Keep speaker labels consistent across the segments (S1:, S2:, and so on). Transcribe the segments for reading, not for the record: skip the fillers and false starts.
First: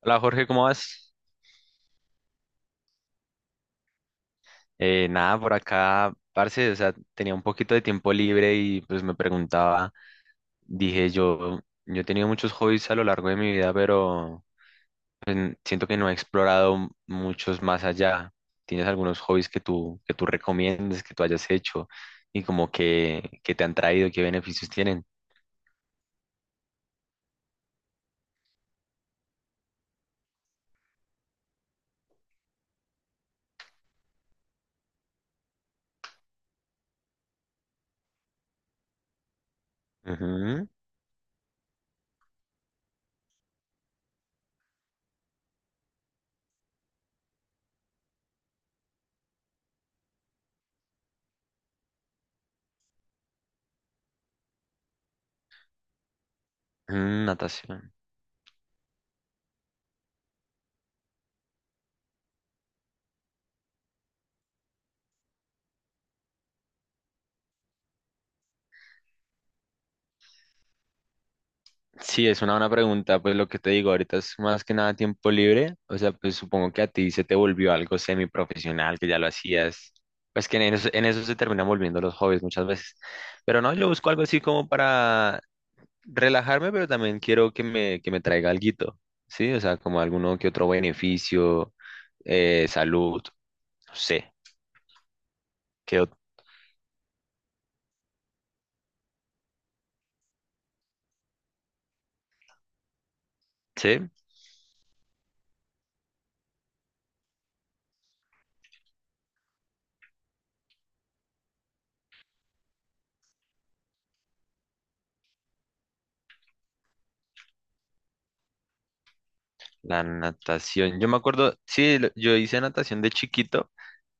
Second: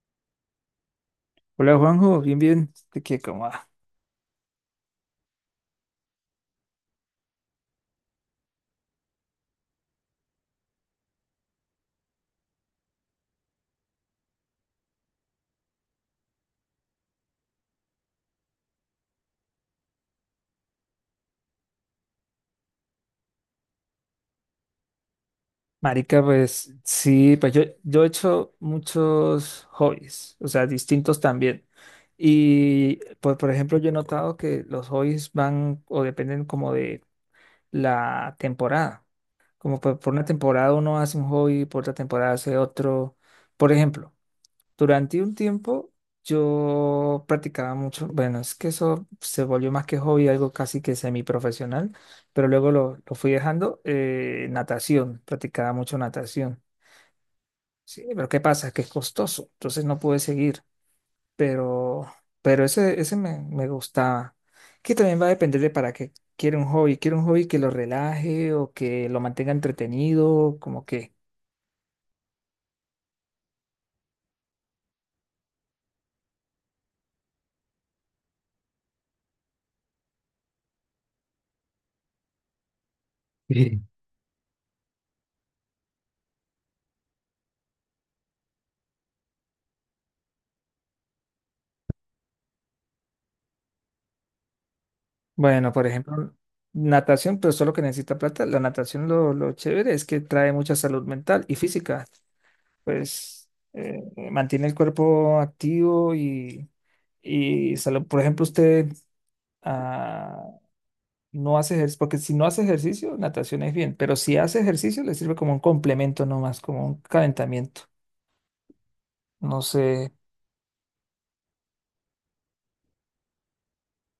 S1: Hola Jorge, ¿cómo vas?
S2: Hola Juanjo, bien, bien. Este, que como, ah,
S1: Nada, por acá, parce, o sea, tenía un poquito de tiempo libre y pues me preguntaba, dije yo, yo he tenido muchos hobbies a lo largo de mi vida, pero pues, siento que no he explorado muchos más allá. ¿Tienes algunos hobbies que tú recomiendes, que tú hayas hecho y como que te han traído, qué beneficios tienen?
S2: marica, pues sí, pues yo he hecho muchos hobbies, o sea, distintos también. Y pues, por ejemplo, yo he notado que los hobbies van o dependen como de la temporada. Como por una
S1: Ujú.
S2: temporada uno hace un hobby, por otra temporada hace otro. Por ejemplo, durante un tiempo yo practicaba mucho, bueno, es que eso se volvió más que hobby, algo casi que semiprofesional, pero luego lo fui dejando, natación, practicaba mucho natación.
S1: Natación.
S2: Sí, pero ¿qué pasa? Que es costoso, entonces no pude seguir, pero, pero ese me gustaba. Que también va a depender de para qué quiere un hobby que lo relaje o que lo mantenga entretenido, como que.
S1: Sí, es una buena pregunta, pues lo que te digo, ahorita es más que nada tiempo libre, o sea, pues supongo que a ti se te volvió algo semiprofesional, que ya lo hacías, pues que en eso, se terminan volviendo los hobbies muchas veces, pero no, yo busco algo así como para relajarme, pero también quiero que me traiga alguito, ¿sí? O sea, como alguno que otro beneficio, salud, no sé,
S2: Bueno, por
S1: que,
S2: ejemplo, natación, pero solo que necesita plata. La natación lo chévere es que trae mucha salud mental y física. Pues
S1: ¿sí?
S2: mantiene el cuerpo activo y salud. Por ejemplo, usted ah, no hace ejercicio, porque si no hace ejercicio, natación es bien, pero si hace ejercicio, le sirve como un complemento nomás, como un calentamiento. No
S1: La
S2: sé.
S1: natación. Yo me acuerdo, sí, yo hice natación de chiquito,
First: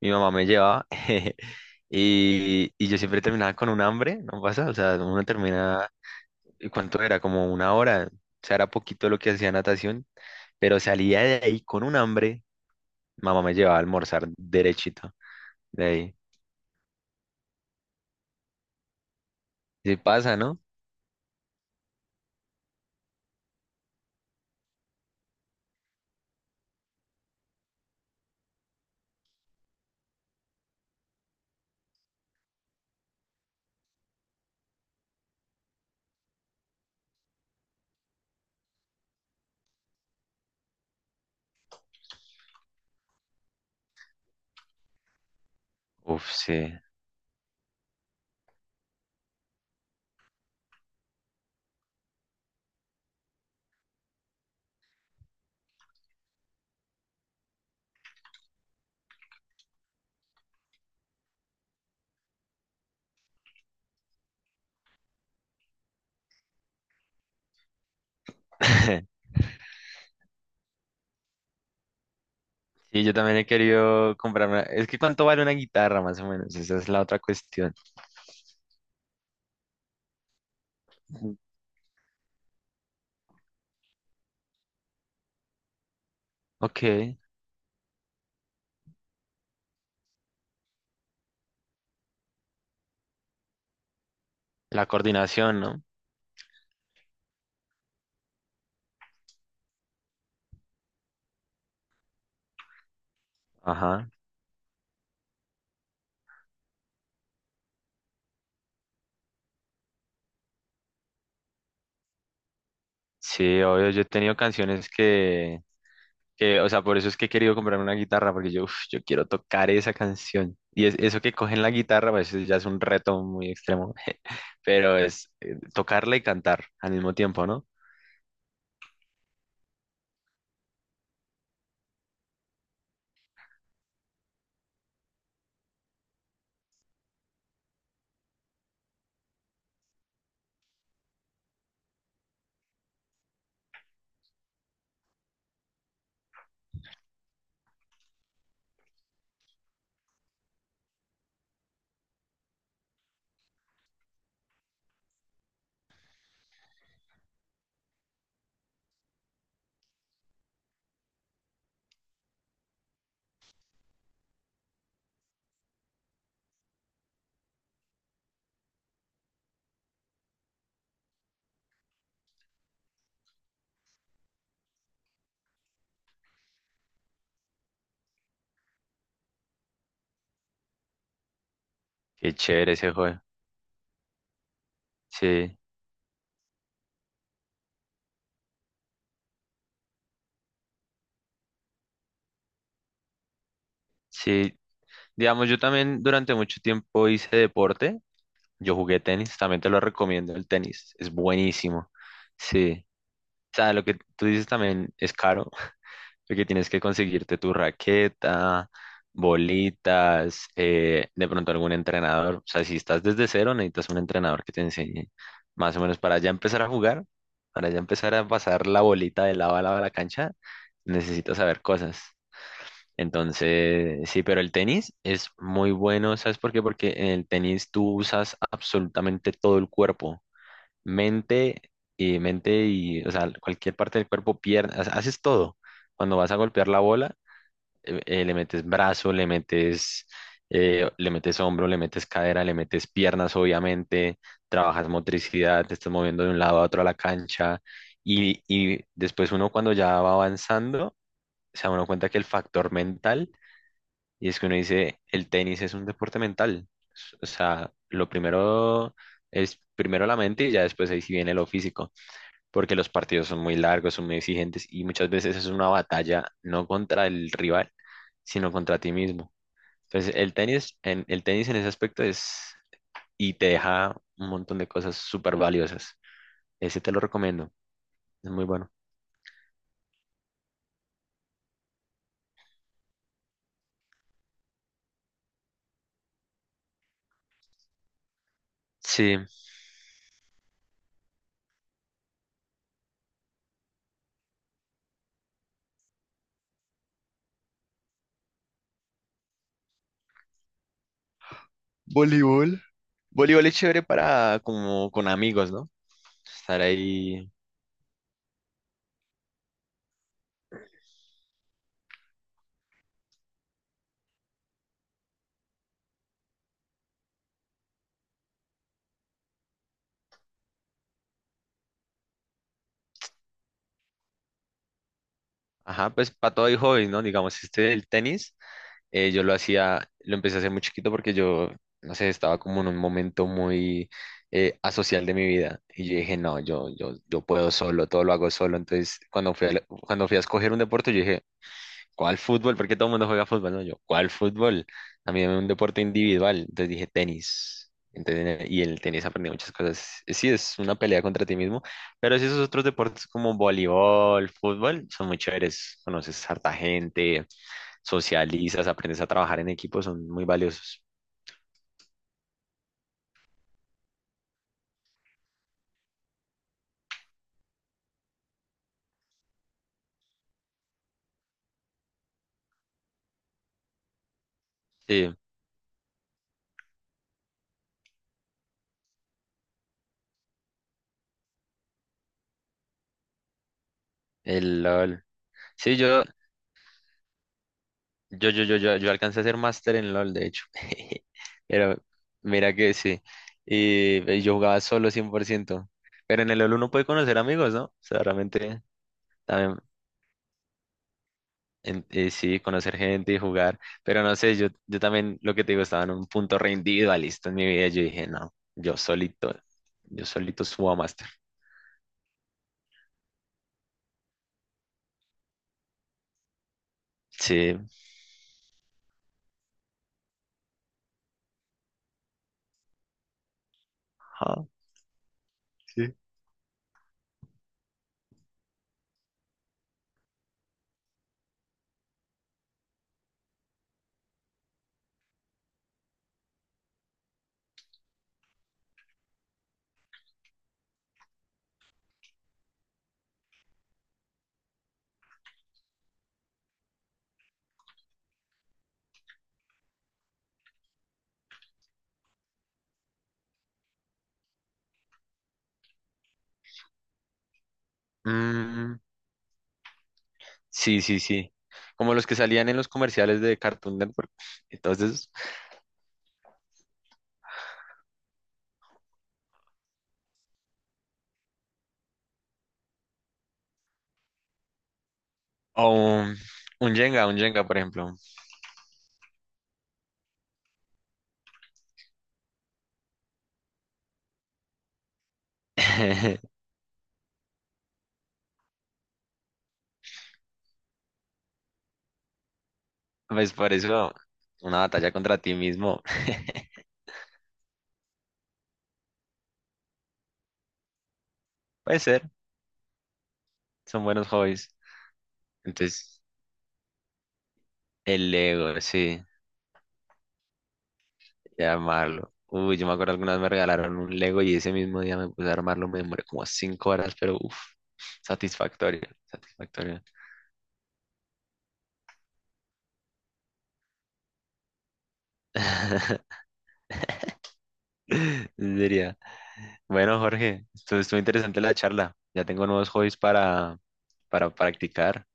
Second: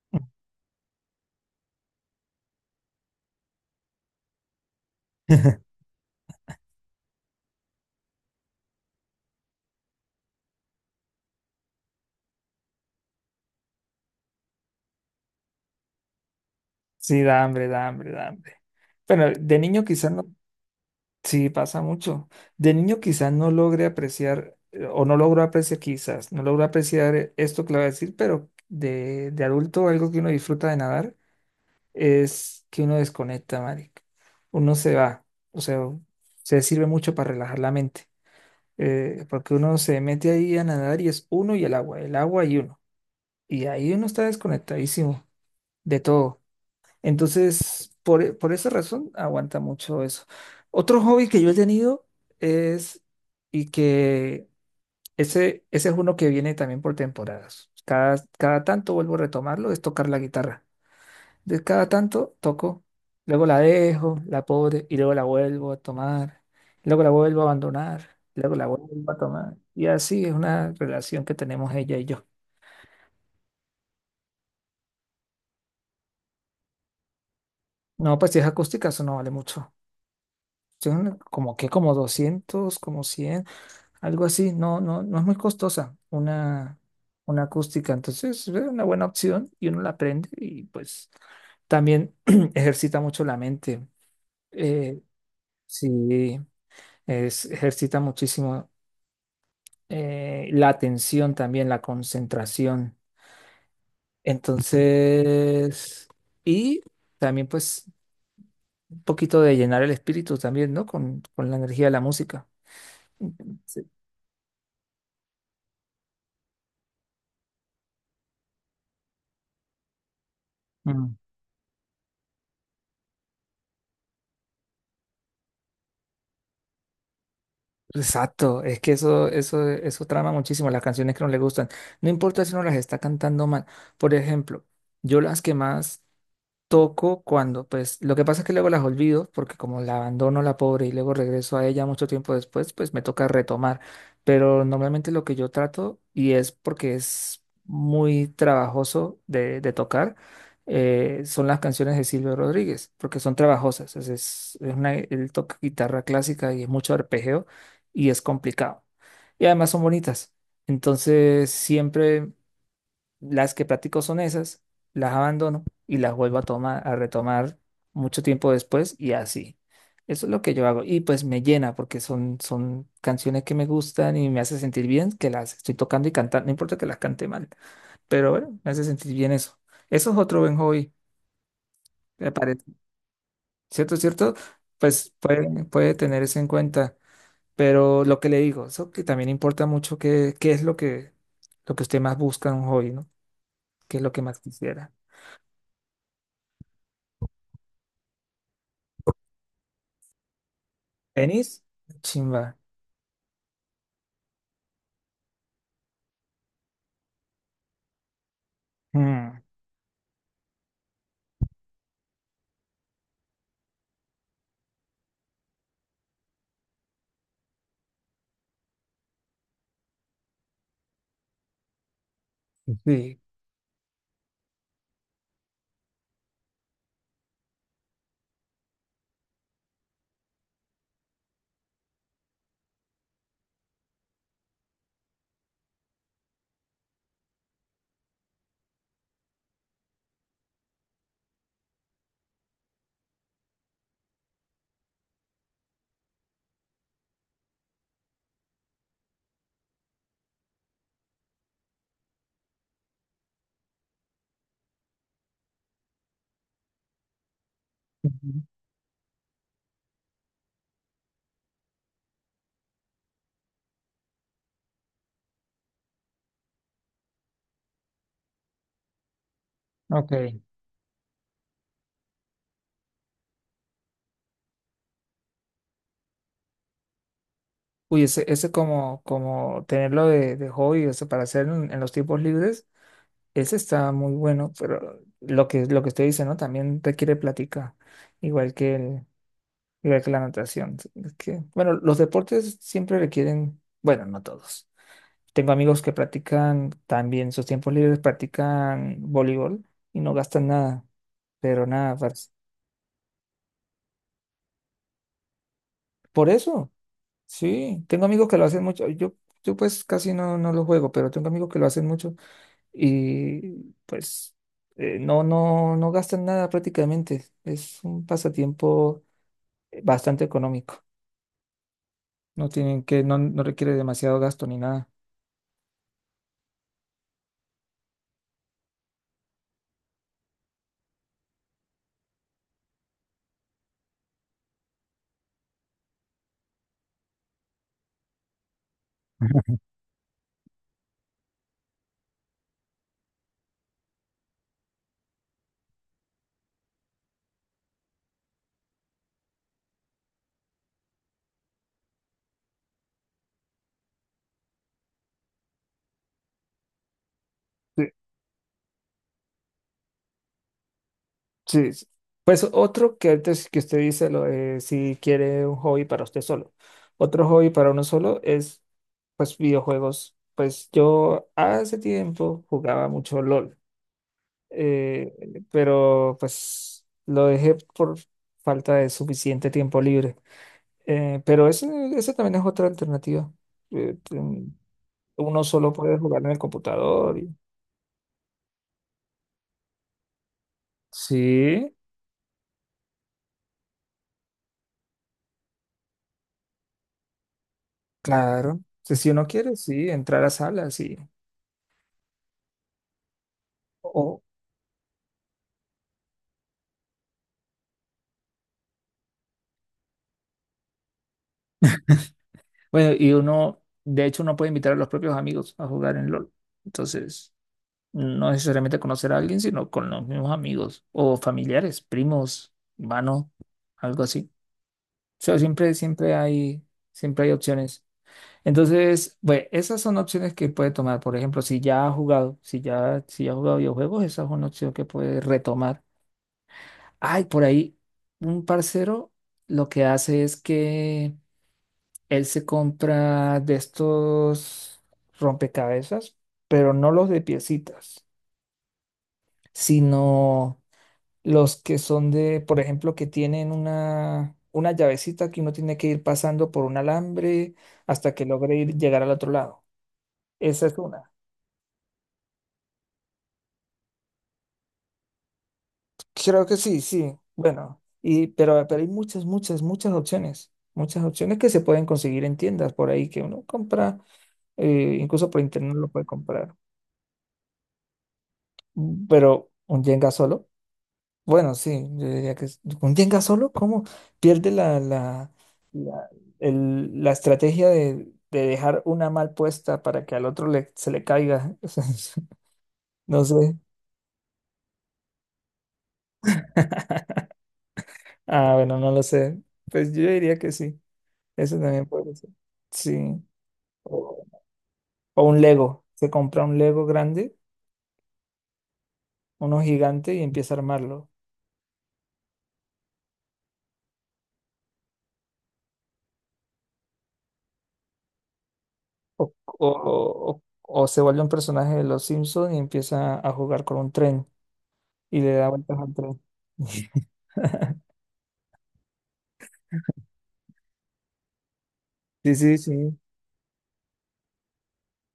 S1: mi mamá me llevaba y yo siempre terminaba con un hambre, ¿no pasa? O sea, uno termina, ¿y cuánto era? Como una hora, o sea, era poquito lo que hacía natación, pero salía de ahí con un hambre, mamá me llevaba a almorzar derechito de ahí.
S2: Sí, da hambre, da hambre, da hambre. Bueno, de niño
S1: Sí
S2: quizás no.
S1: pasa, ¿no?
S2: Sí, pasa mucho. De niño quizás no logre apreciar, o no logro apreciar quizás, no logro apreciar esto que le voy a decir, pero de adulto algo que uno disfruta de nadar es que uno desconecta, marica. Uno se va, o sea, se sirve mucho para relajar la mente, porque uno se mete ahí a nadar y es uno y el agua y uno. Y ahí uno está desconectadísimo de
S1: Uf,
S2: todo.
S1: sí.
S2: Entonces, por esa razón, aguanta mucho eso. Otro hobby que yo he tenido es, y que ese es uno que viene también por temporadas. Cada tanto vuelvo a retomarlo, es tocar la guitarra. De cada tanto toco, luego la dejo, la pobre, y luego la vuelvo a tomar, luego la vuelvo a abandonar, luego la vuelvo a tomar. Y así es una relación que tenemos ella y yo.
S1: Sí, yo también he querido comprarme, es que ¿cuánto vale una guitarra más o menos? Esa es la otra cuestión.
S2: No, pues si es acústica, eso no vale mucho. Son como que como 200 como 100, algo así, no, no, no es muy costosa una,
S1: Ok,
S2: una acústica, entonces es una buena opción y uno la aprende y pues también ejercita mucho la mente.
S1: la
S2: Eh,
S1: coordinación, ¿no?
S2: sí, ejercita muchísimo la atención también, la concentración.
S1: Ajá.
S2: Entonces, y también pues un poquito de llenar el espíritu también, ¿no? Con la energía de la música.
S1: Sí,
S2: Sí.
S1: obvio, yo he tenido canciones que, o sea, por eso es que he querido comprarme una guitarra, porque yo, uf, yo quiero tocar esa canción. Y es,
S2: Mm.
S1: eso que cogen la guitarra, pues eso ya es un reto muy extremo, pero es tocarla y cantar al mismo tiempo, ¿no?
S2: Exacto, es que eso trama muchísimo las canciones que no le gustan. No importa si no las está cantando mal. Por ejemplo, yo las que más toco cuando, pues, lo que pasa es que luego las olvido, porque como la abandono la pobre y luego regreso a ella mucho tiempo después, pues me toca retomar. Pero normalmente lo que yo trato, y es porque es muy trabajoso de tocar, son las canciones de Silvio Rodríguez, porque son trabajosas. Es una, él toca guitarra clásica y es mucho arpegio y es complicado. Y además son bonitas. Entonces, siempre las que practico son esas, las abandono y las vuelvo a tomar, a retomar mucho tiempo después y así. Eso es lo que yo hago y pues me llena porque son canciones que me gustan y me hace sentir bien que las estoy tocando y cantando, no importa que las cante mal, pero bueno, me hace sentir bien eso. Eso es otro buen hobby, me
S1: Qué chévere
S2: parece.
S1: ese juego.
S2: ¿Cierto, cierto? Pues
S1: Sí,
S2: puede tener eso en cuenta, pero lo que le digo, eso que también importa mucho qué es lo que usted más busca en un hobby, ¿no? ¿Qué es lo que más
S1: sí.
S2: quisiera?
S1: Digamos, yo también durante mucho tiempo hice deporte, yo jugué tenis, también te lo recomiendo el tenis, es
S2: ¿Tenis?
S1: buenísimo.
S2: Chimba.
S1: Sí. O sea, lo que tú dices también es caro, porque tienes que conseguirte tu raqueta,
S2: Mm,
S1: bolitas, de pronto algún entrenador. O sea, si estás desde cero, necesitas un entrenador que te enseñe más o menos para ya empezar a jugar, para ya empezar a pasar la bolita de lado a lado de la cancha, necesitas saber cosas.
S2: sí.
S1: Entonces, sí, pero el tenis es muy bueno, ¿sabes por qué? Porque en el tenis tú usas absolutamente todo el cuerpo, mente y mente y, o sea, cualquier parte del cuerpo, pierna, haces todo. Cuando vas a golpear la bola, le metes brazo, le metes hombro, le metes cadera, le metes piernas, obviamente, trabajas motricidad, te estás moviendo de un lado a otro a la cancha y después uno cuando ya va avanzando, se da uno cuenta que el factor mental, y es que uno dice, el tenis es un deporte mental. O sea, lo
S2: Ujú.
S1: primero es primero la mente y ya después ahí sí viene lo físico porque los partidos son muy largos, son muy exigentes y muchas veces es una batalla no contra el rival, sino contra ti mismo. Entonces,
S2: Ok.
S1: el tenis en ese aspecto es y te deja un montón de cosas súper valiosas. Ese te lo recomiendo,
S2: Uy, ese,
S1: es muy
S2: ese
S1: bueno.
S2: como tenerlo de hobby, o sea, para hacer en los tiempos libres, ese está muy bueno, pero lo que usted dice, ¿no? También requiere plática, igual que el,
S1: Sí,
S2: igual que la natación. Es que, bueno, los deportes siempre requieren, bueno, no todos. Tengo amigos que practican también, sus tiempos libres practican voleibol y no gastan nada, pero nada, parce.
S1: voleibol. Voleibol es chévere para como con amigos, ¿no?
S2: Por
S1: Estar
S2: eso.
S1: ahí,
S2: Sí, tengo amigos que lo hacen mucho. Yo pues casi no lo juego, pero tengo amigos que lo hacen mucho y pues no gastan nada prácticamente. Es un pasatiempo bastante económico. No tienen que, no requiere demasiado gasto ni nada.
S1: ajá, pues para todo hay hobbies, ¿no? Digamos, este el tenis. Yo lo hacía, lo empecé a hacer muy chiquito porque yo, no sé, estaba como en un momento muy asocial de mi vida. Y yo dije, no, yo puedo solo, todo lo hago solo. Entonces, cuando fui
S2: Ujú.
S1: cuando fui a escoger un deporte, yo dije, ¿cuál fútbol? Porque todo el mundo juega fútbol, ¿no? Yo, ¿cuál fútbol? A mí dame un deporte individual. Entonces dije, tenis. Entonces, y el tenis aprendí muchas cosas. Sí, es una pelea contra ti mismo, pero sí esos otros deportes como voleibol, fútbol, son muy chéveres. Conoces harta gente,
S2: Sí,
S1: socializas, aprendes a trabajar en equipo, son muy valiosos.
S2: sí. Sí. Pues otro que antes que usted dice lo, de si quiere un hobby para usted solo. Otro hobby para uno solo es pues videojuegos. Pues yo hace tiempo jugaba mucho LOL. eh,
S1: Sí,
S2: pero pues lo dejé por falta de suficiente tiempo libre. Pero ese también es otra alternativa. Eh, ten-
S1: el LOL.
S2: uno solo
S1: Sí,
S2: puede jugar en el computador.
S1: yo alcancé a ser máster en LOL, de hecho.
S2: Sí,
S1: Pero mira que sí. Y yo jugaba solo 100%. Pero en el LOL uno puede conocer amigos, ¿no? O sea,
S2: claro.
S1: realmente
S2: Si uno quiere,
S1: también,
S2: sí, entrar a salas y...
S1: sí, conocer gente y jugar. Pero no
S2: o-
S1: sé, yo también, lo que te digo, estaba en un punto re individualista en mi vida. Yo dije, no, yo solito subo a máster.
S2: bueno, y uno, de hecho, uno puede invitar a los propios amigos a jugar en LOL. Entonces,
S1: Sí.
S2: no necesariamente conocer a alguien, sino con los mismos amigos o familiares, primos, hermanos, algo así.
S1: Ajá.
S2: O sea, siempre,
S1: Sí.
S2: siempre hay, siempre hay opciones. Entonces, bueno, esas son opciones que puede tomar. Por ejemplo, si ya ha jugado, si ya, si ya ha jugado videojuegos, esa es una opción que puede retomar. Ay, por ahí, un parcero lo que hace es que él se compra de estos rompecabezas, pero no los de piecitas, sino los que son de, por ejemplo, que tienen una llavecita que uno tiene que ir pasando por un alambre hasta que logre ir, llegar al otro lado. Esa es
S1: Sí, sí,
S2: una.
S1: sí. Como los que salían en los comerciales de Cartoon Network. Entonces,
S2: Creo que sí, sí. Bueno, y, pero hay muchas, muchas, muchas opciones. Muchas opciones que se pueden conseguir en tiendas por ahí que uno compra, incluso por
S1: o
S2: internet lo puede
S1: un,
S2: comprar.
S1: un Jenga, por ejemplo.
S2: Pero un Jenga solo. Bueno, sí, yo diría que un Jenga solo, ¿cómo pierde la, la, la, el- la estrategia de dejar una mal puesta para que al otro se le caiga? O sea, no
S1: Pues
S2: sé.
S1: por eso, una batalla contra ti mismo.
S2: Ah, bueno, no lo sé. Pues yo diría que sí. Eso
S1: Puede
S2: también
S1: ser,
S2: puede ser. Sí.
S1: son buenos
S2: O,
S1: hobbies.
S2: o un Lego.
S1: Entonces,
S2: Se compra un Lego grande,
S1: el Lego, sí,
S2: uno gigante y empieza a armarlo.
S1: llamarlo. Uy, yo me acuerdo alguna vez me regalaron un Lego y ese mismo día me puse a armarlo, me demoré como 5 horas, pero uff, satisfactorio,
S2: O,
S1: satisfactorio.
S2: o, o, o se vuelve un personaje de los Simpsons y empieza a jugar con un tren y le da vueltas al tren.
S1: Diría. Bueno, Jorge, estuvo, estuvo interesante la charla. Ya
S2: Sí,
S1: tengo
S2: sí,
S1: nuevos hobbies
S2: sí.
S1: para practicar.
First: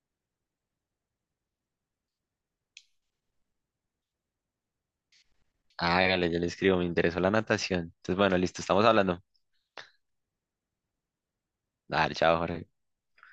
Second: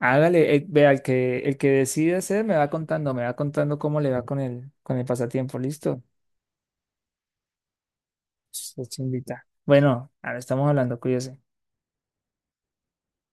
S2: Hágale, vea, el que decide hacer me va contando cómo le va con el pasatiempo, ¿listo?
S1: Hágale, yo le escribo, me interesó la natación. Entonces, bueno, listo, estamos
S2: Se
S1: hablando.
S2: invita. Bueno, ahora estamos hablando, cuídese.
S1: Dale, chao, Jorge.